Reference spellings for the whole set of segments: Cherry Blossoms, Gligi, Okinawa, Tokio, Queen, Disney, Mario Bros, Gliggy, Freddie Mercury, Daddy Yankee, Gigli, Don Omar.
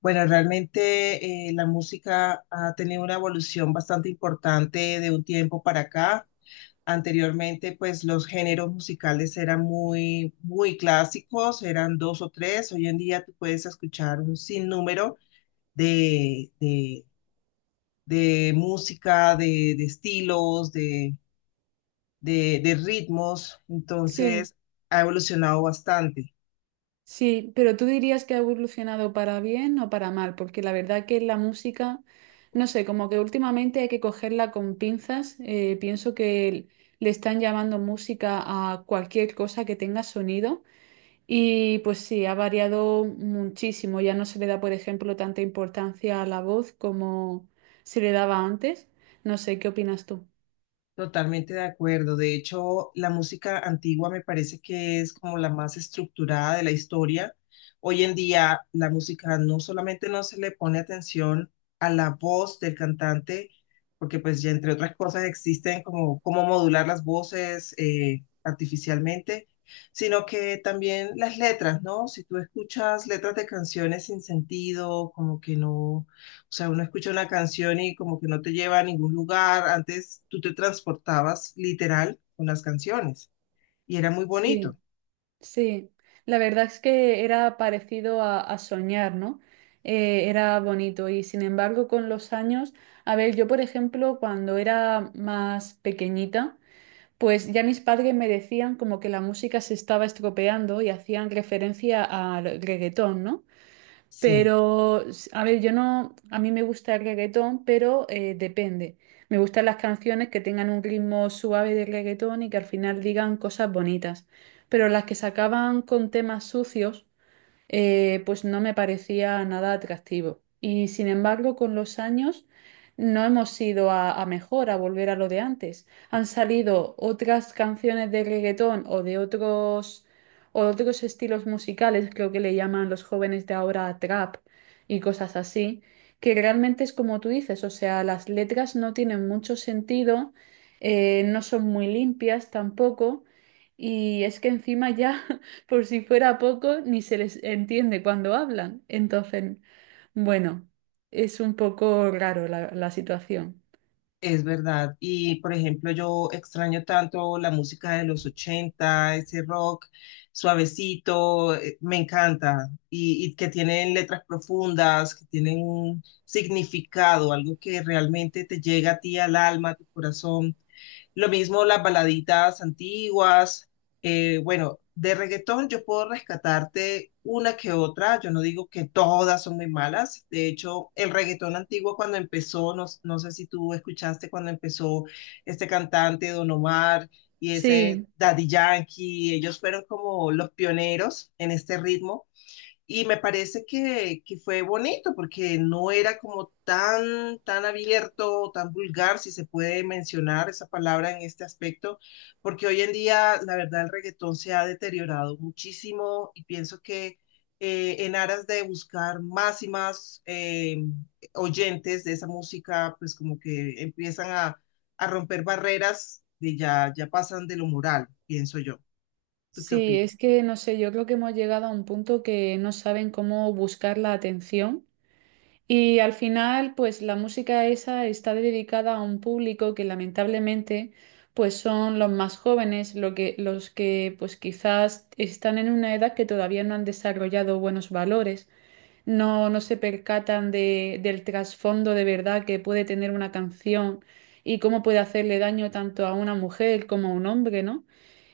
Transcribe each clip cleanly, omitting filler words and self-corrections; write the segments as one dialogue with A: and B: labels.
A: Bueno, realmente la música ha tenido una evolución bastante importante de un tiempo para acá. Anteriormente, pues los géneros musicales eran muy, muy clásicos, eran dos o tres. Hoy en día tú puedes escuchar un sinnúmero de, de, de música, de estilos, de ritmos.
B: Sí,
A: Entonces, ha evolucionado bastante.
B: sí, pero tú dirías que ha evolucionado para bien o para mal, porque la verdad que la música, no sé, como que últimamente hay que cogerla con pinzas. Pienso que le están llamando música a cualquier cosa que tenga sonido y pues sí, ha variado muchísimo. Ya no se le da, por ejemplo, tanta importancia a la voz como se le daba antes. No sé, ¿qué opinas tú?
A: Totalmente de acuerdo. De hecho, la música antigua me parece que es como la más estructurada de la historia. Hoy en día, la música no solamente no se le pone atención a la voz del cantante, porque pues ya entre otras cosas existen como cómo modular las voces artificialmente, sino que también las letras, ¿no? Si tú escuchas letras de canciones sin sentido, como que no, o sea, uno escucha una canción y como que no te lleva a ningún lugar. Antes tú te transportabas literal con las canciones y era muy
B: Sí.
A: bonito.
B: Sí, la verdad es que era parecido a, soñar, ¿no? Era bonito y sin embargo con los años, a ver, yo por ejemplo cuando era más pequeñita, pues ya mis padres me decían como que la música se estaba estropeando y hacían referencia al reggaetón, ¿no?
A: Sí,
B: Pero, a ver, yo no, a mí me gusta el reggaetón, pero depende. Me gustan las canciones que tengan un ritmo suave de reggaetón y que al final digan cosas bonitas. Pero las que se acaban con temas sucios, pues no me parecía nada atractivo. Y sin embargo, con los años no hemos ido a, mejor, a volver a lo de antes. Han salido otras canciones de reggaetón o de otros estilos musicales, creo que le llaman los jóvenes de ahora trap y cosas así, que realmente es como tú dices, o sea, las letras no tienen mucho sentido, no son muy limpias tampoco. Y es que encima ya Por si fuera poco, ni se les entiende cuando hablan. Entonces, bueno, es un poco raro la situación.
A: es verdad. Y por ejemplo, yo extraño tanto la música de los 80, ese rock suavecito, me encanta. Y que tienen letras profundas, que tienen un significado, algo que realmente te llega a ti al alma, a tu corazón. Lo mismo las baladitas antiguas. Bueno, de reggaetón yo puedo rescatarte una que otra. Yo no digo que todas son muy malas. De hecho, el reggaetón antiguo cuando empezó, no, no sé si tú escuchaste cuando empezó este cantante Don Omar y ese
B: Sí,
A: Daddy Yankee, ellos fueron como los pioneros en este ritmo. Y me parece que fue bonito porque no era como tan, tan abierto, tan vulgar, si se puede mencionar esa palabra en este aspecto, porque hoy en día, la verdad, el reggaetón se ha deteriorado muchísimo y pienso que en aras de buscar más y más oyentes de esa música, pues como que empiezan a romper barreras de ya, ya pasan de lo moral, pienso yo. ¿Tú qué
B: sí, es
A: opinas?
B: que no sé, yo creo que hemos llegado a un punto que no saben cómo buscar la atención. Y al final, pues la música esa está dedicada a un público que lamentablemente, pues son los más jóvenes, los que pues quizás están en una edad que todavía no han desarrollado buenos valores. No se percatan del trasfondo de verdad que puede tener una canción y cómo puede hacerle daño tanto a una mujer como a un hombre, ¿no?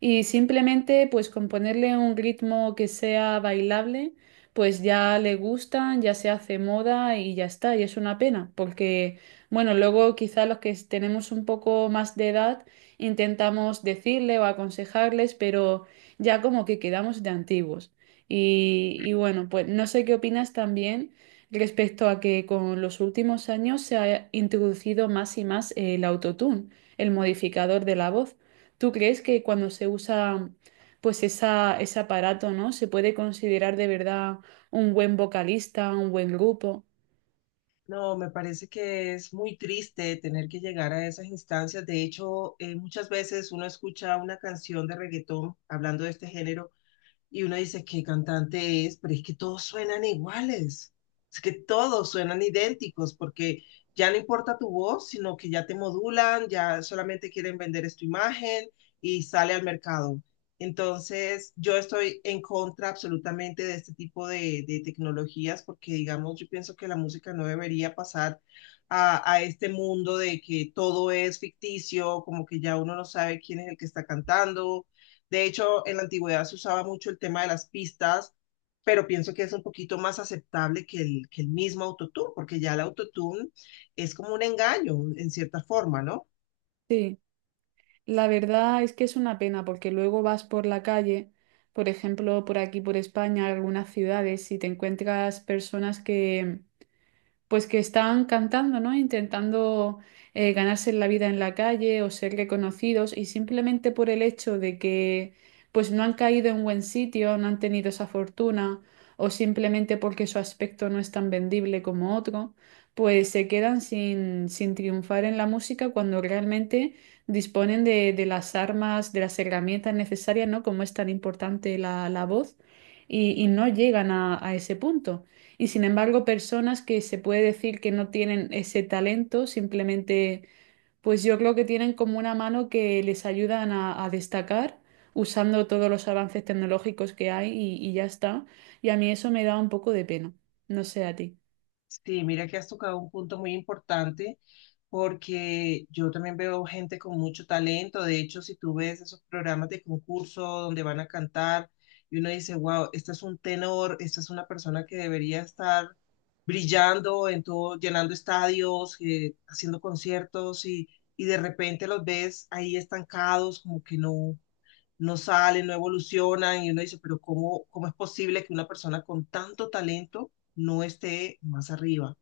B: Y simplemente pues con ponerle un ritmo que sea bailable, pues ya le gustan, ya se hace moda y ya está. Y es una pena, porque bueno, luego quizá los que tenemos un poco más de edad intentamos decirle o aconsejarles, pero ya como que quedamos de antiguos. Y bueno, pues no sé qué opinas también respecto a que con los últimos años se ha introducido más y más el autotune, el modificador de la voz. ¿Tú crees que cuando se usa pues esa, ese aparato, ¿no? Se puede considerar de verdad un buen vocalista, un buen grupo?
A: No, me parece que es muy triste tener que llegar a esas instancias. De hecho, muchas veces uno escucha una canción de reggaetón hablando de este género y uno dice qué cantante es, pero es que todos suenan iguales, es que todos suenan idénticos porque ya no importa tu voz, sino que ya te modulan, ya solamente quieren vender esta imagen y sale al mercado. Entonces, yo estoy en contra absolutamente de este tipo de tecnologías porque, digamos, yo pienso que la música no debería pasar a este mundo de que todo es ficticio, como que ya uno no sabe quién es el que está cantando. De hecho, en la antigüedad se usaba mucho el tema de las pistas, pero pienso que es un poquito más aceptable que que el mismo autotune, porque ya el autotune es como un engaño en cierta forma, ¿no?
B: Sí, la verdad es que es una pena porque luego vas por la calle, por ejemplo, por aquí, por España, algunas ciudades, y te encuentras personas que pues que están cantando, ¿no? Intentando ganarse la vida en la calle o ser reconocidos y simplemente por el hecho de que pues no han caído en buen sitio, no han tenido esa fortuna o simplemente porque su aspecto no es tan vendible como otro, pues se quedan sin, sin triunfar en la música cuando realmente disponen de las armas, de las herramientas necesarias, ¿no? Como es tan importante la voz y no llegan a ese punto. Y sin embargo, personas que se puede decir que no tienen ese talento, simplemente, pues yo creo que tienen como una mano que les ayudan a, destacar usando todos los avances tecnológicos que hay y ya está. Y a mí eso me da un poco de pena. No sé a ti.
A: Sí, mira que has tocado un punto muy importante porque yo también veo gente con mucho talento. De hecho, si tú ves esos programas de concurso donde van a cantar y uno dice, wow, este es un tenor, esta es una persona que debería estar brillando en todo, llenando estadios, haciendo conciertos y de repente los ves ahí estancados, como que no, no salen, no evolucionan y uno dice, pero ¿cómo, cómo es posible que una persona con tanto talento no esté más arriba?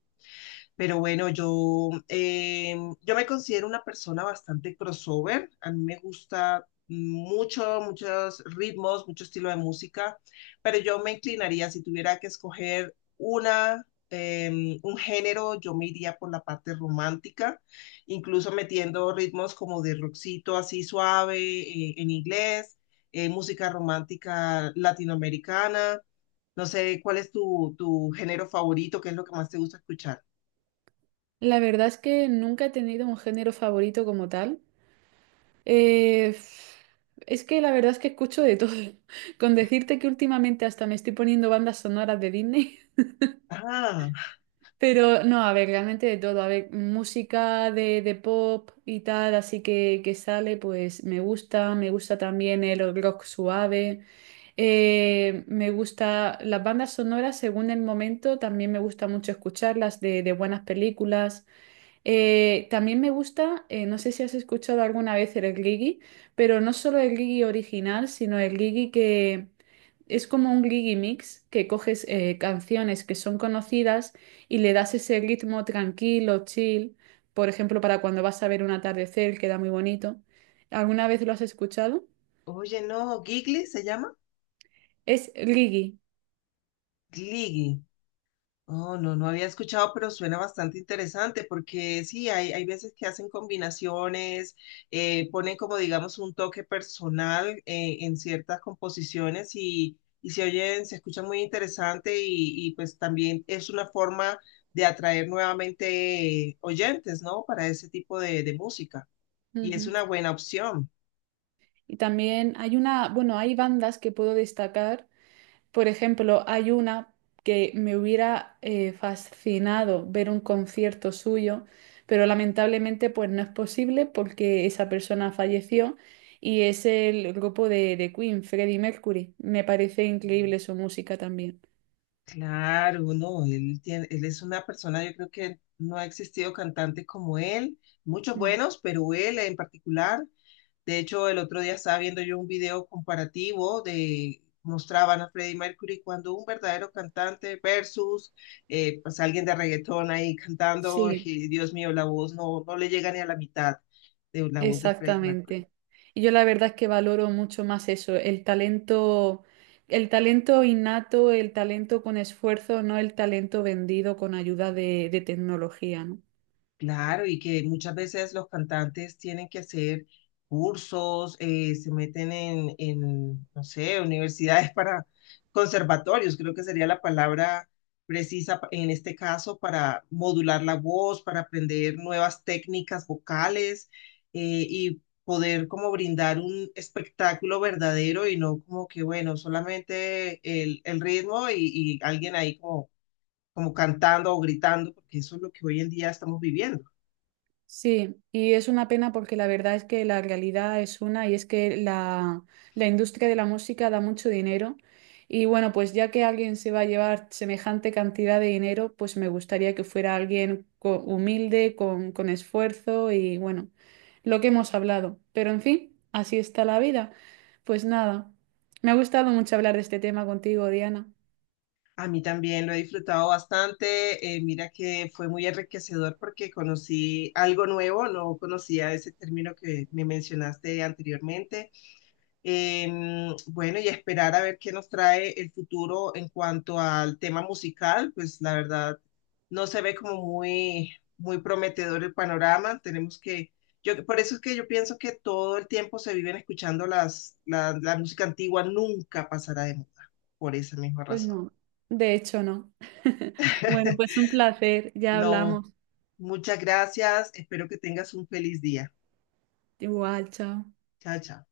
A: Pero bueno, yo me considero una persona bastante crossover. A mí me gusta mucho, muchos ritmos, mucho estilo de música, pero yo me inclinaría, si tuviera que escoger una, un género, yo me iría por la parte romántica, incluso metiendo ritmos como de rockcito así suave en inglés, música romántica latinoamericana. No sé, ¿cuál es tu género favorito? ¿Qué es lo que más te gusta escuchar?
B: La verdad es que nunca he tenido un género favorito como tal. Eh, es que la verdad es que escucho de todo. Con decirte que últimamente hasta me estoy poniendo bandas sonoras de Disney.
A: Ah,
B: Pero no, a ver, realmente de todo. A ver, música de pop y tal, así que sale, pues me gusta. Me gusta también el rock suave. Me gusta las bandas sonoras según el momento. También me gusta mucho escucharlas de buenas películas. También me gusta, no sé si has escuchado alguna vez el Gligi, pero no solo el Gligi original, sino el Gligi que es como un Gligi mix, que coges canciones que son conocidas y le das ese ritmo tranquilo, chill, por ejemplo, para cuando vas a ver un atardecer, queda muy bonito. ¿Alguna vez lo has escuchado?
A: oye, no, Gigli se llama
B: Es Gligi.
A: Gliggy. Oh, no, no había escuchado, pero suena bastante interesante porque sí, hay veces que hacen combinaciones, ponen como digamos un toque personal en ciertas composiciones y se oyen, se escucha muy interesante y pues también es una forma de atraer nuevamente oyentes, ¿no? Para ese tipo de música, y es
B: Ujú.
A: una buena opción.
B: Y también hay una, bueno, hay bandas que puedo destacar. Por ejemplo, hay una que me hubiera fascinado ver un concierto suyo, pero lamentablemente pues no es posible porque esa persona falleció y es el grupo de Queen, Freddie Mercury. Me parece increíble su música también.
A: Claro, no, él tiene, él es una persona, yo creo que no ha existido cantante como él, muchos
B: Mm.
A: buenos, pero él en particular, de hecho el otro día estaba viendo yo un video comparativo de, mostraban a Freddie Mercury cuando un verdadero cantante versus pues alguien de reggaetón ahí cantando,
B: Sí,
A: y Dios mío, la voz no, no le llega ni a la mitad de la voz de Freddie Mercury.
B: exactamente. Y yo la verdad es que valoro mucho más eso, el talento innato, el talento con esfuerzo, no el talento vendido con ayuda de tecnología, ¿no?
A: Claro, y que muchas veces los cantantes tienen que hacer cursos, se meten no sé, universidades para conservatorios, creo que sería la palabra precisa pa- en este caso para modular la voz, para aprender nuevas técnicas vocales y poder como brindar un espectáculo verdadero y no como que, bueno, solamente el ritmo y alguien ahí como, como cantando o gritando, porque eso es lo que hoy en día estamos viviendo.
B: Sí, y es una pena porque la verdad es que la realidad es una y es que la industria de la música da mucho dinero y bueno, pues ya que alguien se va a llevar semejante cantidad de dinero, pues me gustaría que fuera alguien humilde, con esfuerzo y bueno, lo que hemos hablado. Pero en fin, así está la vida. Pues nada, me ha gustado mucho hablar de este tema contigo, Diana.
A: A mí también lo he disfrutado bastante. Mira que fue muy enriquecedor porque conocí algo nuevo, no conocía ese término que me mencionaste anteriormente. Bueno, y esperar a ver qué nos trae el futuro en cuanto al tema musical, pues la verdad no se ve como muy, muy prometedor el panorama. Tenemos que, yo, por eso es que yo pienso que todo el tiempo se viven escuchando la música antigua, nunca pasará de moda, por esa misma
B: Pues
A: razón.
B: no, de hecho no. Bueno, pues un placer, ya
A: No,
B: hablamos.
A: muchas gracias. Espero que tengas un feliz día.
B: Igual, chao.
A: Chao, chao.